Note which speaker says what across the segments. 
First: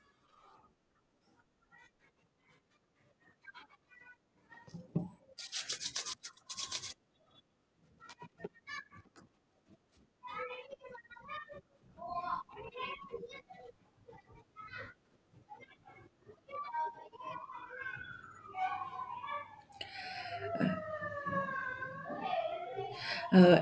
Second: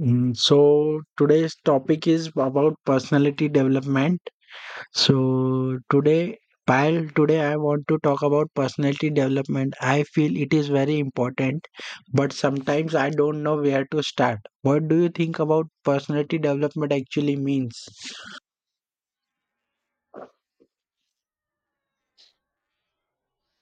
Speaker 1: So today's topic is about personality development. So today, Payal, today I want to talk about personality development. I feel it is very important, but sometimes I don't know where to start. What do you think about personality development actually means?
Speaker 2: uh,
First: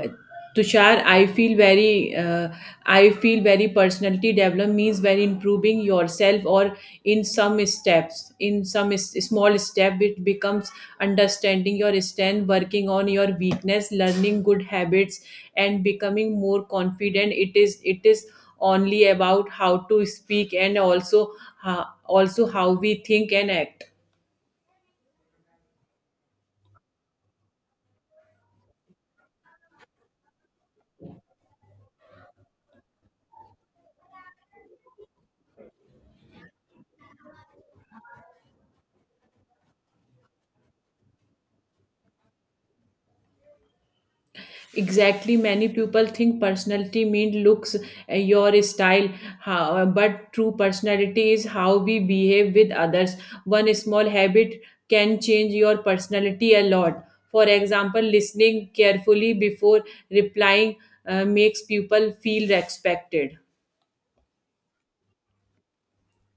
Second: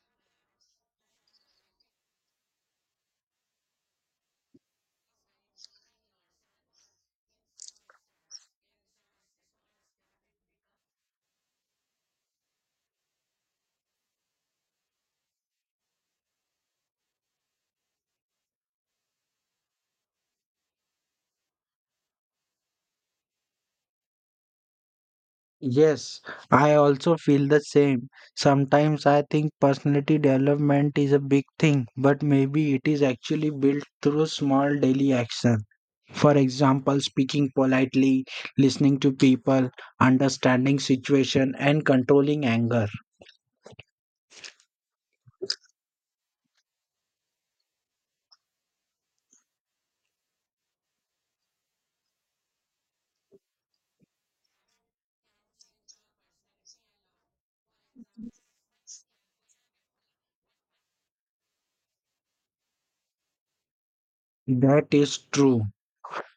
Speaker 2: Tushar, I feel very, personality development means very improving yourself or in some steps, in some s- small step, it becomes understanding your strength, working on your weakness, learning good habits, and becoming more confident. It is only about how to speak and also, also how we think and act.
Speaker 1: Yes, I also feel the same. Sometimes I think personality development is a big thing, but maybe it is actually built through small daily actions. For example, speaking politely, listening to people, understanding situation and controlling anger.
Speaker 2: Exactly, many people think personality means looks, your style, but true personality is how we behave with others. One small habit can change your personality a lot. For example, listening carefully before replying makes people feel respected.
Speaker 1: That is true.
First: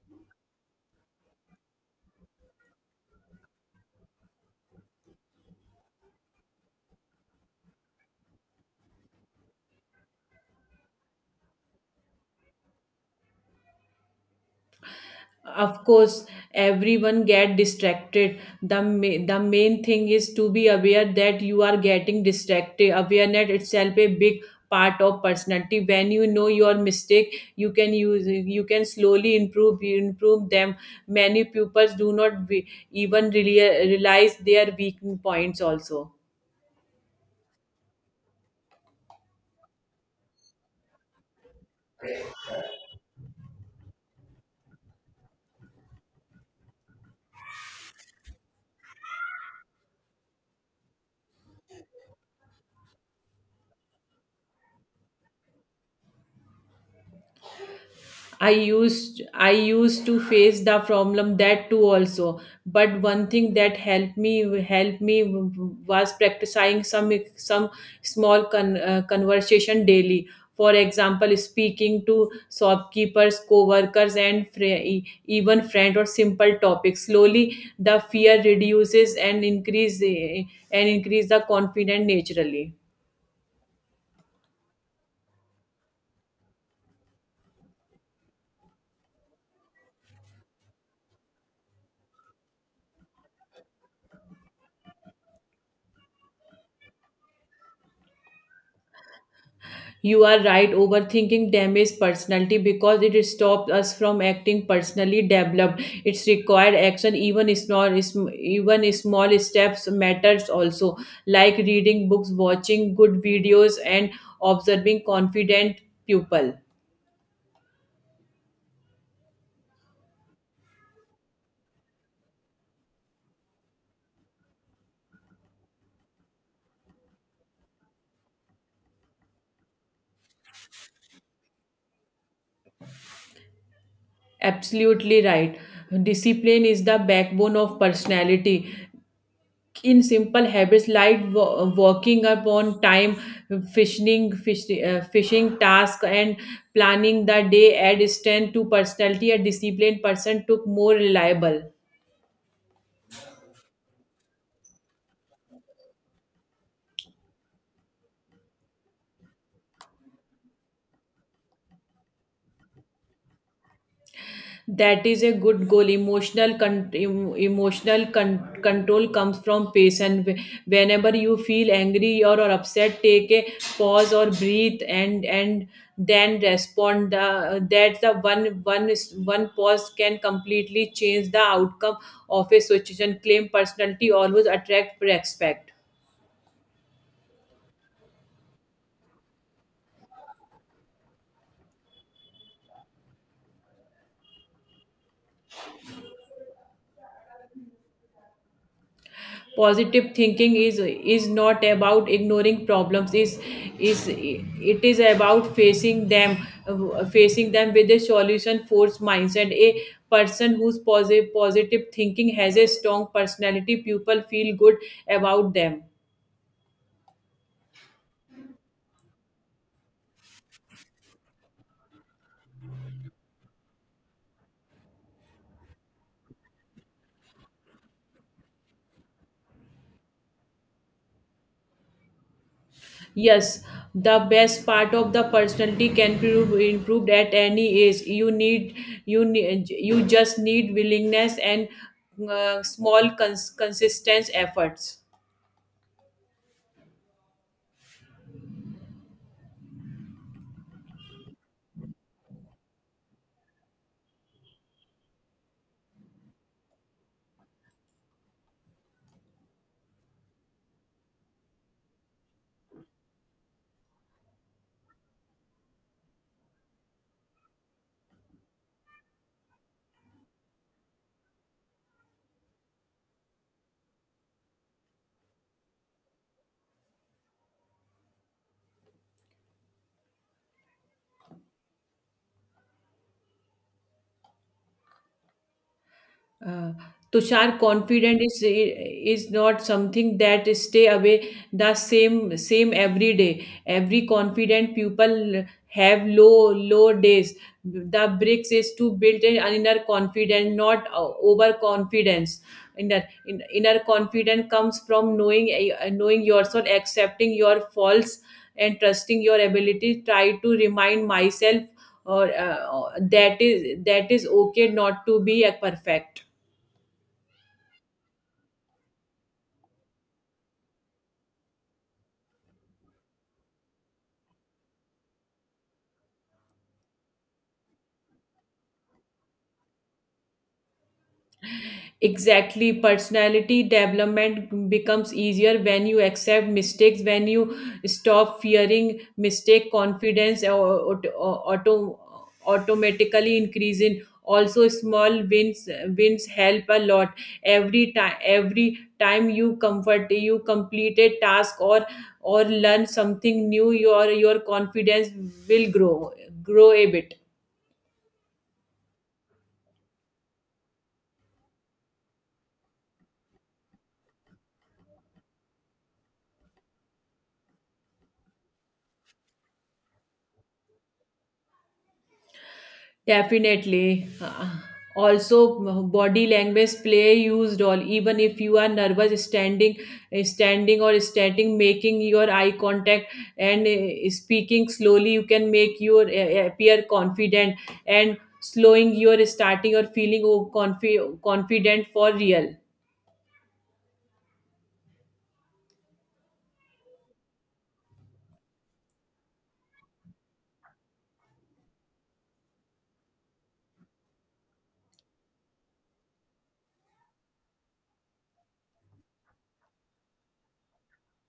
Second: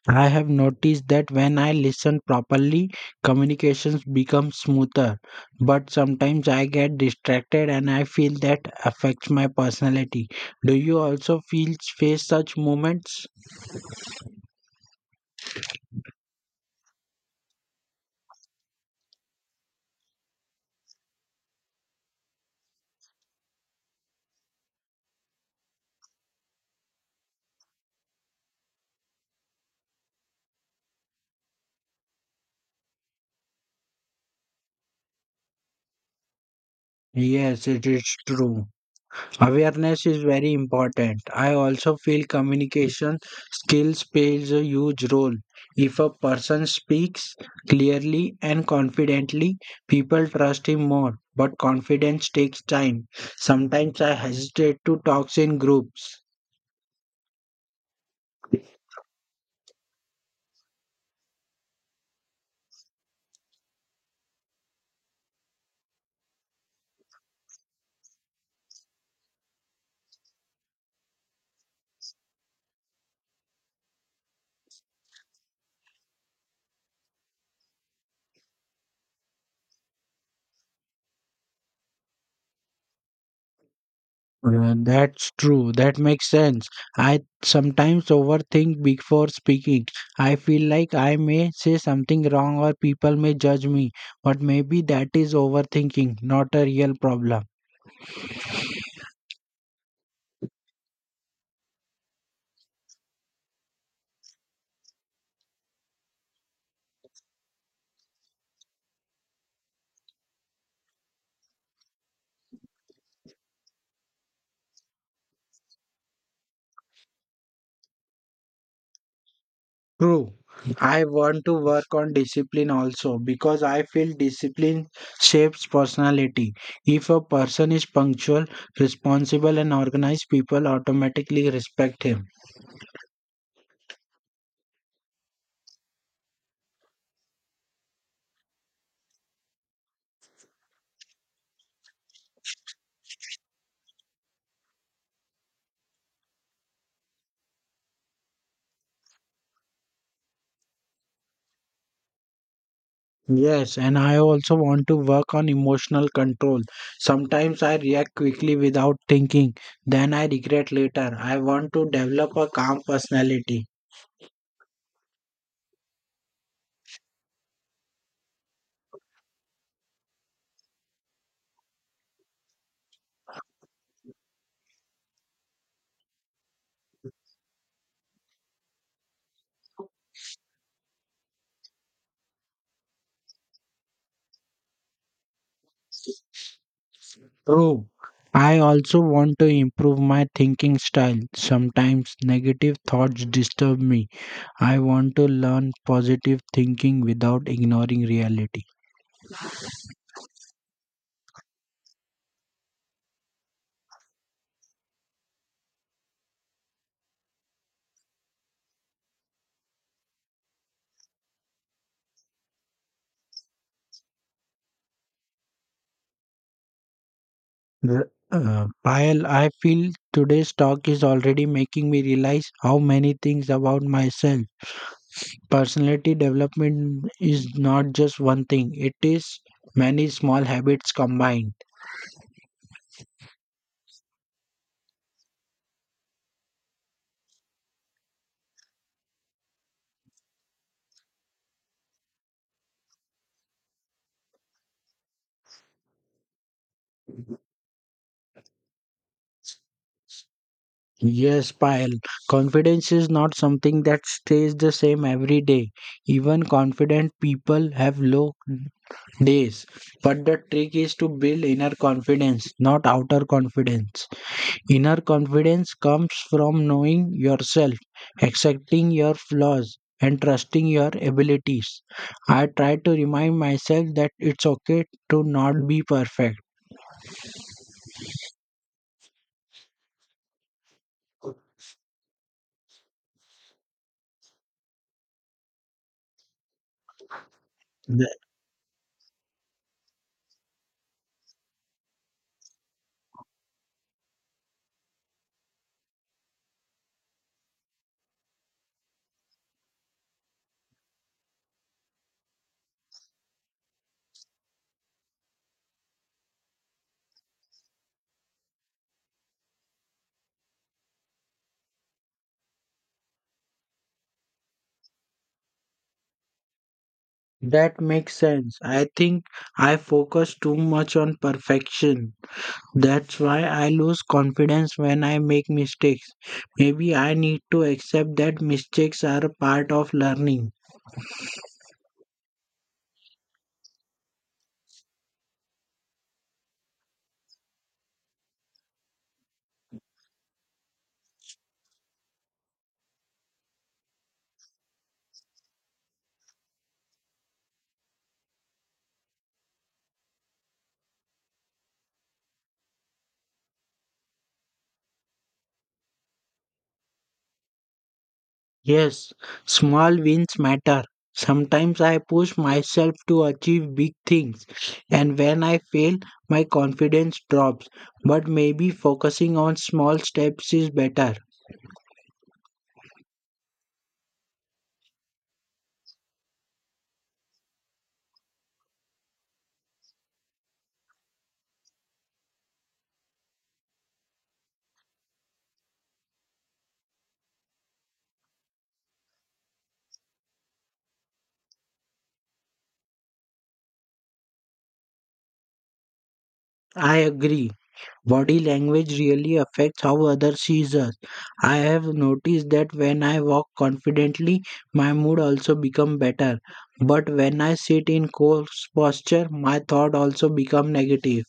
Speaker 1: I have noticed that when I listen properly, communications become smoother. But sometimes I get distracted and I feel that affects my personality. Do you also feel face such moments?
Speaker 2: Of course, everyone get distracted. The main thing is to be aware that you are getting distracted. Awareness itself a big part of personality. When you know your mistake, you can use, you can slowly improve them. Many pupils do not be, even really realize their weak points also.
Speaker 1: Yes, it is true. Awareness is very important. I also feel communication skills plays a huge role. If a person speaks clearly and confidently, people trust him more. But confidence takes time. Sometimes I hesitate to talk in groups.
Speaker 2: I used to face the problem that too also. But one thing that helped me was practicing some small conversation daily. For example, speaking to shopkeepers, co-workers, and even friend or simple topics. Slowly, the fear reduces and increase the confidence naturally.
Speaker 1: That's true. That makes sense. I sometimes overthink before speaking. I feel like I may say something wrong or people may judge me, but maybe that is overthinking, not a real problem.
Speaker 2: You are right, overthinking damages personality because it stops us from acting personally developed. It's required action, even small steps matters also, like reading books, watching good videos, and observing confident people.
Speaker 1: True. I want to work on discipline also because I feel discipline shapes personality. If a person is punctual, responsible, and organized, people automatically respect him.
Speaker 2: Absolutely right. Discipline is the backbone of personality. In simple habits like walking up on time, fishing task and planning the day add strength to personality. A disciplined person took more reliable.
Speaker 1: Yes, and I also want to work on emotional control. Sometimes I react quickly without thinking, then I regret later. I want to develop a calm personality.
Speaker 2: That is a good goal. Emotional con- em- emotional con- control comes from patience. Whenever you feel angry or upset, take a pause or breathe, and then respond. That's the one pause can completely change the outcome of a situation. Claim personality always attract respect.
Speaker 1: True. I also want to improve my thinking style. Sometimes negative thoughts disturb me. I want to learn positive thinking without ignoring reality.
Speaker 2: Positive thinking is not about ignoring problems. Is about facing them with a solution force mindset. A person whose positive thinking has a strong personality, people feel good about them.
Speaker 1: Payal, I feel today's talk is already making me realize how many things about myself. Personality development is not just one thing, it is many small habits combined.
Speaker 2: Yes, the best part of the personality can be improved at any age. You just need willingness and small consistent efforts.
Speaker 1: Yes, Payal, confidence is not something that stays the same every day. Even confident people have low days. But the trick is to build inner confidence, not outer confidence. Inner confidence comes from knowing yourself, accepting your flaws, and trusting your abilities. I try to remind myself that it's okay to not be perfect.
Speaker 2: Uh, Tushar, confident is not something that stay away the same every day. Every confident people have low days. The bricks is to build an inner confidence, not overconfidence. Inner confidence comes from knowing, knowing yourself, accepting your faults, and trusting your ability. Try to remind myself or that is okay not to be a perfect.
Speaker 1: That makes sense. I think I focus too much on perfection. That's why I lose confidence when I make mistakes. Maybe I need to accept that mistakes are a part of learning.
Speaker 2: Exactly, personality development becomes easier when you accept mistakes. When you stop fearing mistake, confidence automatically increase in. Also, small wins help a lot. Every time you complete a task or learn something new, your confidence will grow a bit.
Speaker 1: Yes, small wins matter. Sometimes I push myself to achieve big things, and when I fail, my confidence drops. But maybe focusing on small steps is better.
Speaker 2: Definitely. Uh, Also, body language play used all. Even if you are nervous, standing, making your eye contact and speaking slowly, you can make your appear confident and slowing your starting or feeling, oh, confident for real.
Speaker 1: I agree. Body language really affects how others see us. I have noticed that when I walk confidently, my mood also become better. But when I sit in coarse posture, my thought also become negative.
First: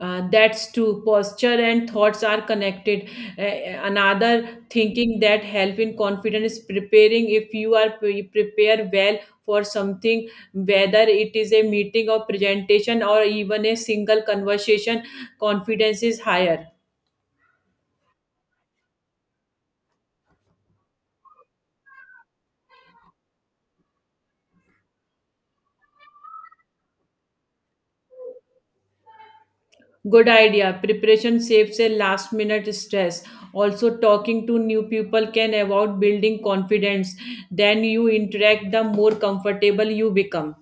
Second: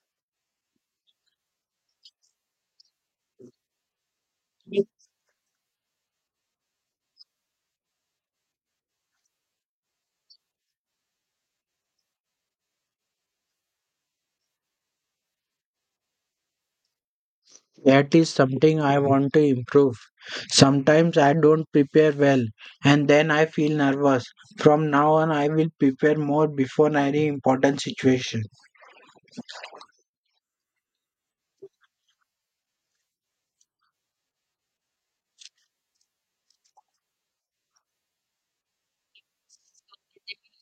Speaker 2: That's true. Posture and thoughts are connected. Another thinking that help in confidence is preparing. If you are prepare well for something, whether it is a meeting or presentation or even a single conversation, confidence is higher.
Speaker 1: That is something I want to improve. Sometimes I don't prepare well and then I feel nervous. From now on, I will prepare more before any important situation.
Speaker 2: Good idea. Preparation saves a last minute stress. Also, talking to new people can about building confidence. Then you interact, the more comfortable you become.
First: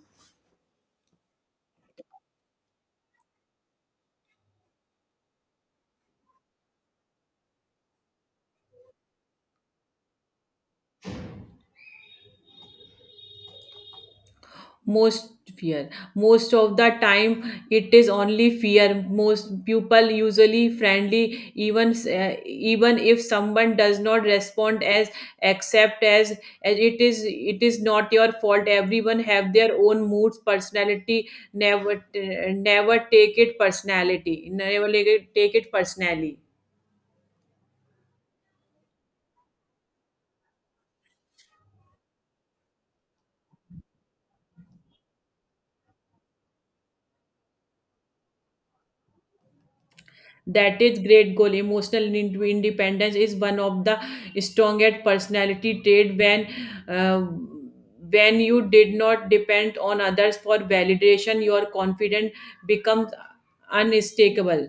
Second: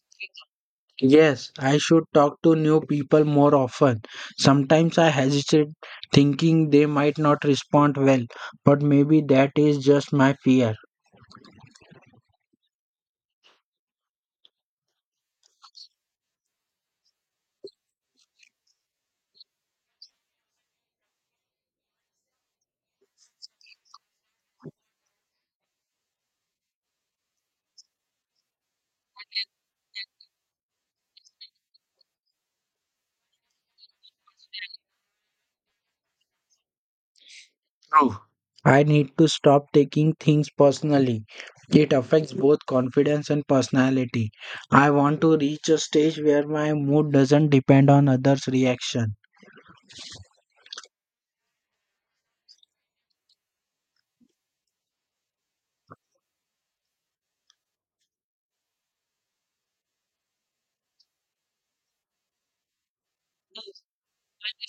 Speaker 1: Yes, I should talk to new people more often. Sometimes I hesitate thinking they might not respond well, but maybe that is just my fear.
Speaker 2: Most fear, most of the time it is only fear. Most people usually friendly, even even if someone does not respond as accept as it is not your fault. Everyone have their own moods personality. Never never take it personality, never take it personally.
Speaker 1: True. I need to stop taking things personally. It affects both confidence and personality. I want to reach a stage where my mood doesn't depend on others' reaction.
Speaker 2: That is great goal. Emotional independence is one of the strongest personality trait. When uh, when you did not depend on others for validation, your confidence becomes unmistakable,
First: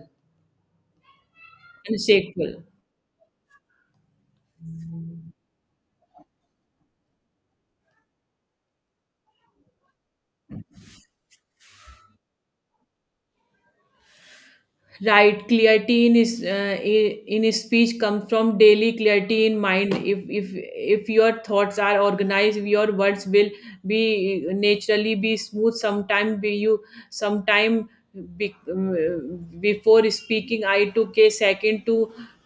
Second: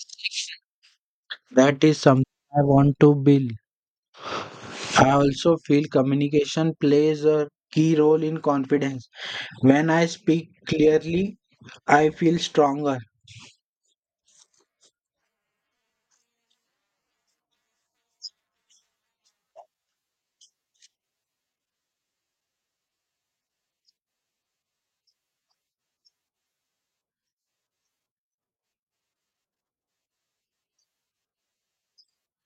Speaker 1: That is something I
Speaker 2: unshakable.
Speaker 1: want to build. I also feel communication plays a key role in confidence. When I speak clearly, I feel stronger.
Speaker 2: Right, clarity in his speech comes from daily clarity in mind. If your thoughts are organized, your words will be, naturally be smooth. Sometime be you sometime be, Before speaking, I took a second to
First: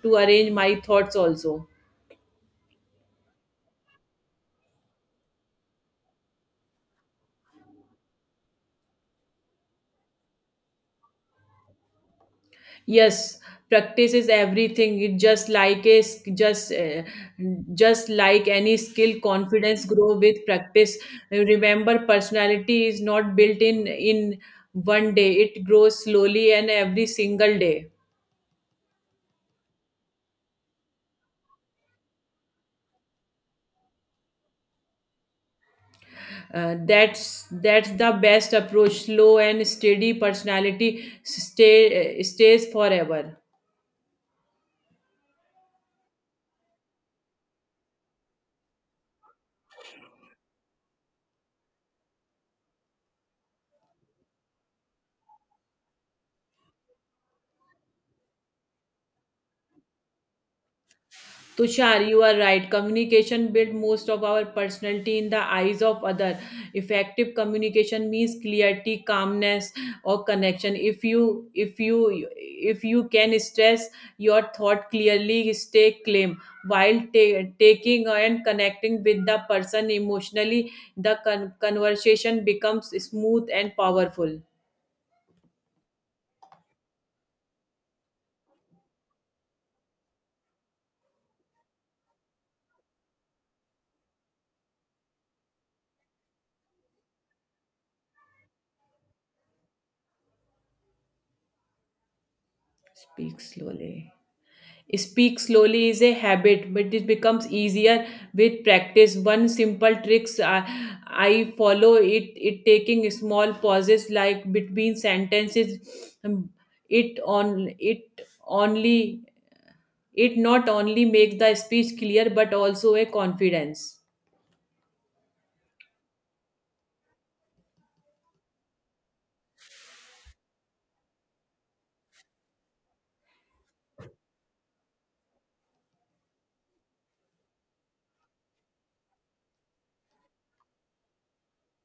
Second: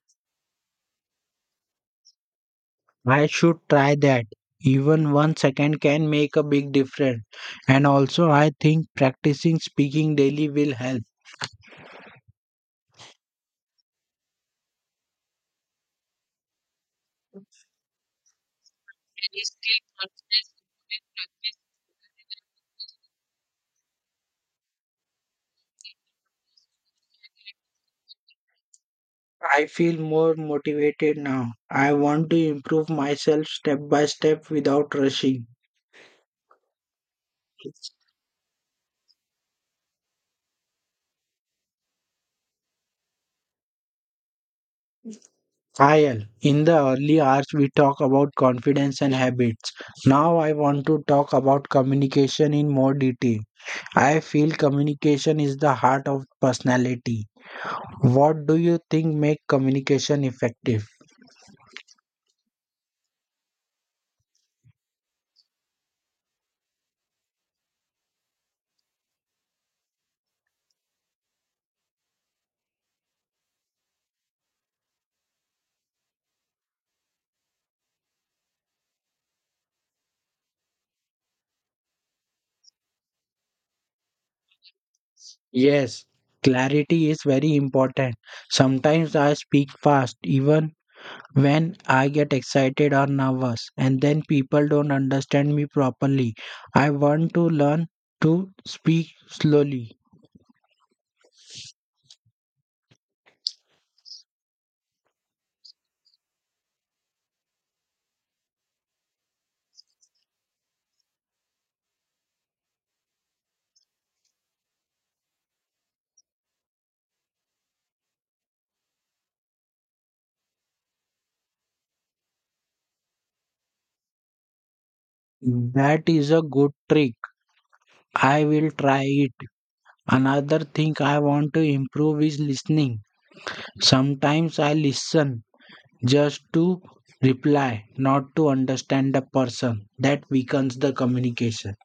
Speaker 2: to arrange my thoughts also.
Speaker 1: I should try that. Even 1 second can make a big difference. And also, I think practicing speaking daily will help.
Speaker 2: Yes, practice is everything. It just like a s- just like any skill, confidence grow with practice. Remember, personality is not built in one day. It grows slowly and every single day.
Speaker 1: I feel more motivated now. I want to improve myself step by step without rushing.
Speaker 2: That's the best approach. Slow and steady personality stays forever.
Speaker 1: Ayal, in the early hours we talk about confidence and habits. Now I want to talk about communication in more detail. I feel communication is the heart of personality. What do you think make communication effective?
Speaker 2: Tushar, you are right. Communication build most of our personality in the eyes of other. Effective communication means clarity, calmness, or connection. If you can stress your thought clearly, stay calm while taking and connecting with the person emotionally. The conversation becomes smooth and powerful.
Speaker 1: Yes, clarity is very important. Sometimes I speak fast even when I get excited or nervous and then people don't understand me properly, I want to learn to speak slowly.
Speaker 2: Speak slowly. Speak slowly is a habit, but it becomes easier with practice. One simple tricks I follow, it taking small pauses like between sentences. Um, It on it only it not only makes the speech clear but also a confidence.
Speaker 1: That is a good trick. I will try it. Another thing I want to improve is listening. Sometimes I listen just to reply, not to understand the person. That weakens the communication.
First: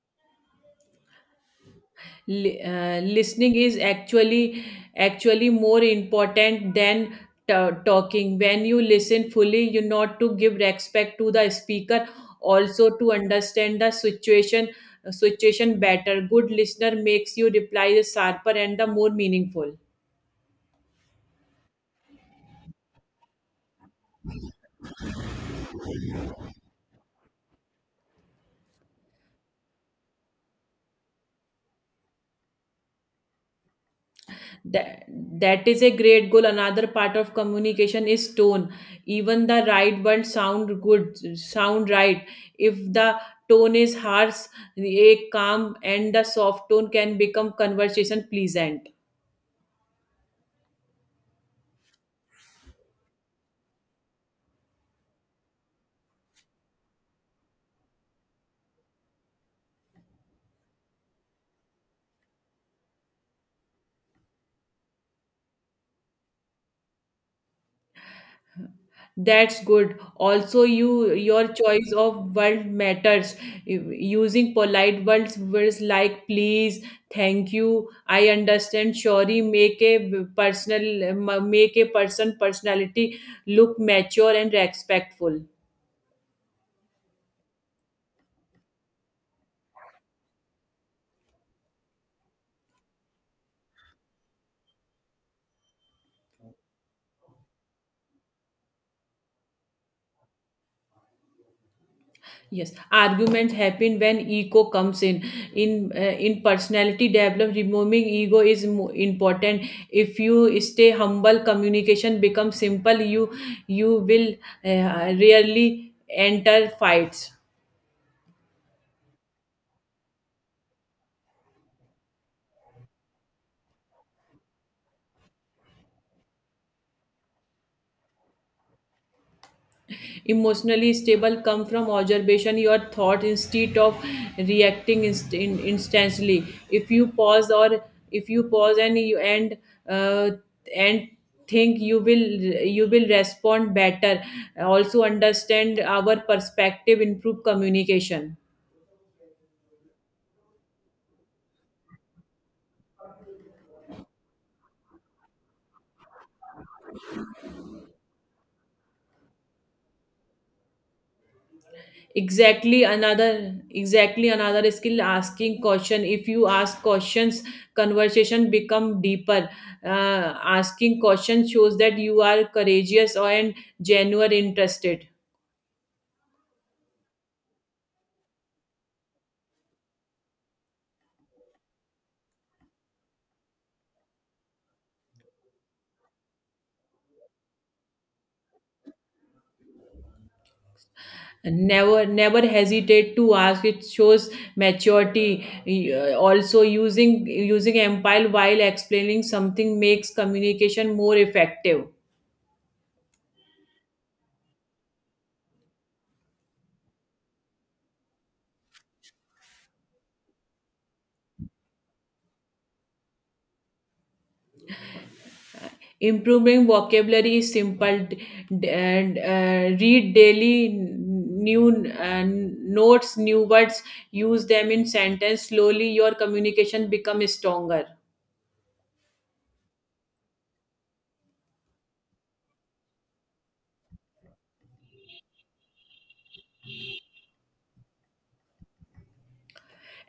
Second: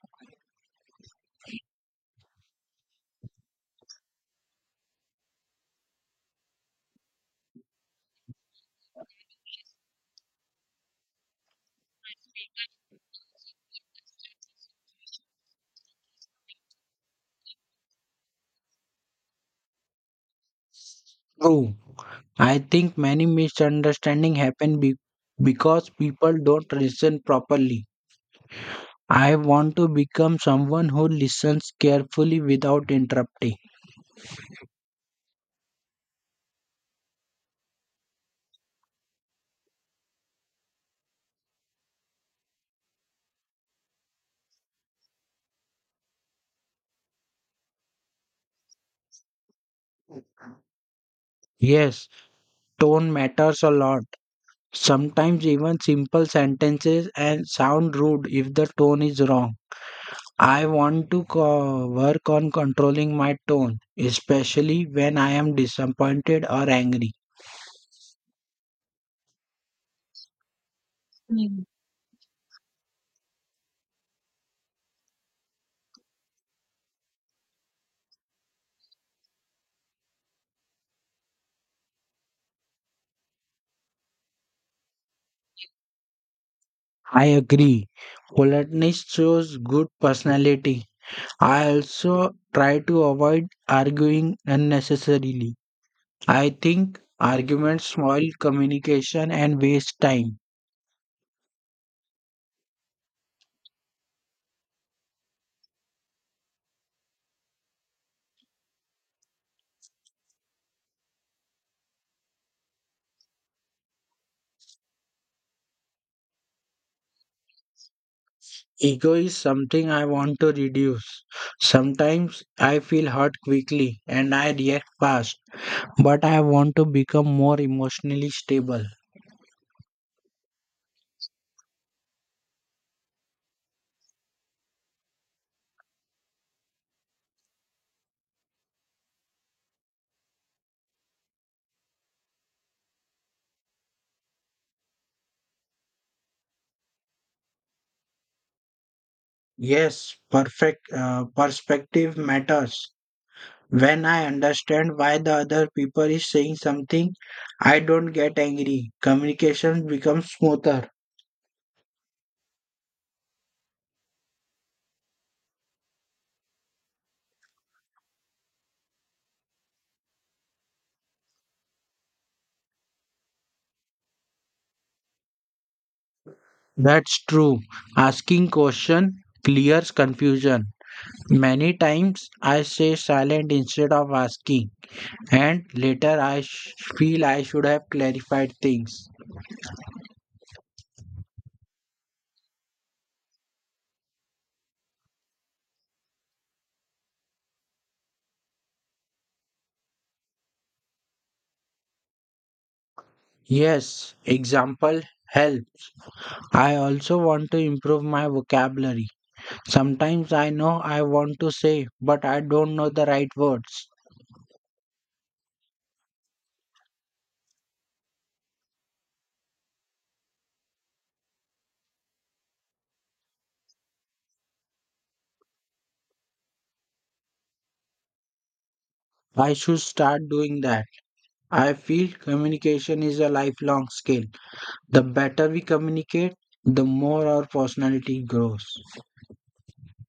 Speaker 2: Listening is actually more important than talking. When you listen fully, you not to give respect to the speaker, also to understand the situation situation better. Good listener makes you reply sharper and the more meaningful.
Speaker 1: True. I think many misunderstandings happen because people don't listen properly. I want to become someone who listens carefully without interrupting.
Speaker 2: That is a great goal. Another part of communication is tone. Even the right words sound good, sound right if the tone is harsh. A calm and the soft tone can become conversation pleasant.
Speaker 1: Yes, tone matters a lot. Sometimes even simple sentences and sound rude if the tone is wrong. I want to work on controlling my tone, especially when I am disappointed or angry.
Speaker 2: That's good. Also, you, your choice of word matters. Using polite words like please, thank you, I understand, sorry make a personality look mature and respectful.
Speaker 1: I agree. Politeness shows good personality. I also try to avoid arguing unnecessarily. I think arguments spoil communication and waste time.
Speaker 2: Yes, arguments happen when ego comes in. In uh, in personality development, removing ego is important. If you stay humble, communication becomes simple. You will rarely enter fights.
Speaker 1: Ego is something I want to reduce. Sometimes I feel hurt quickly and I react fast, but I want to become more emotionally stable.
Speaker 2: Emotionally stable come from observation your thought instead of reacting instantly. if you pause or if you pause and you uh, and think, you will respond better. Also understand our perspective improve communication.
Speaker 1: Yes, perfect perspective matters. When I understand why the other people is saying something, I don't get angry. Communication becomes smoother.
Speaker 2: Exactly, another skill, asking question. If you ask questions, conversation become deeper. Asking questions shows that you are courageous and genuine interested.
Speaker 1: That's true. Asking question clears confusion. Many times I stay silent instead of asking, and later I feel I should have clarified things.
Speaker 2: Never hesitate to ask, it shows maturity. Also, using empire while explaining something makes communication more effective.
Speaker 1: Yes, example help. I also want to improve my vocabulary. Sometimes I know I want to say, but I don't know the right words.
Speaker 2: Improving vocabulary is simple. Read daily new notes, new words. Use them in sentence. Slowly, your communication becomes stronger.
Speaker 1: I should start doing that. I feel communication is a lifelong skill. The better we communicate, the more our personality grows.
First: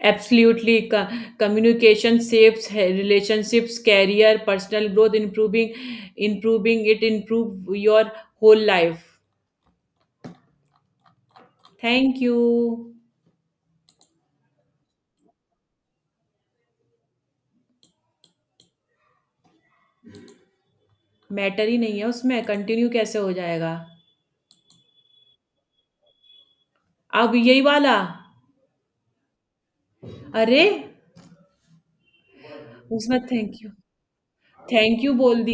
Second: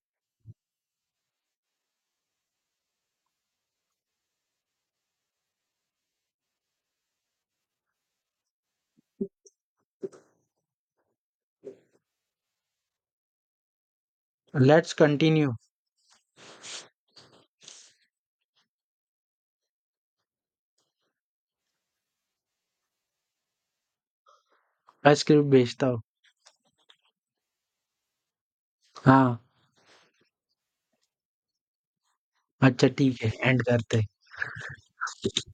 Speaker 2: Absolutely, communication saves relationships, career, personal growth. Improving it improve your whole life. Thank you.
Speaker 1: Let's continue.
Speaker 2: Matter ही नहीं है, उसमें continue कैसे हो जाएगा।
Speaker 1: I script bhejta hu.
Speaker 2: अब यही वाला।
Speaker 1: हाँ
Speaker 2: अरे,
Speaker 1: अच्छा
Speaker 2: उसमें
Speaker 1: ठीक है, एंड
Speaker 2: थैंक यू,
Speaker 1: करते।
Speaker 2: थैंक यू बोल दिया।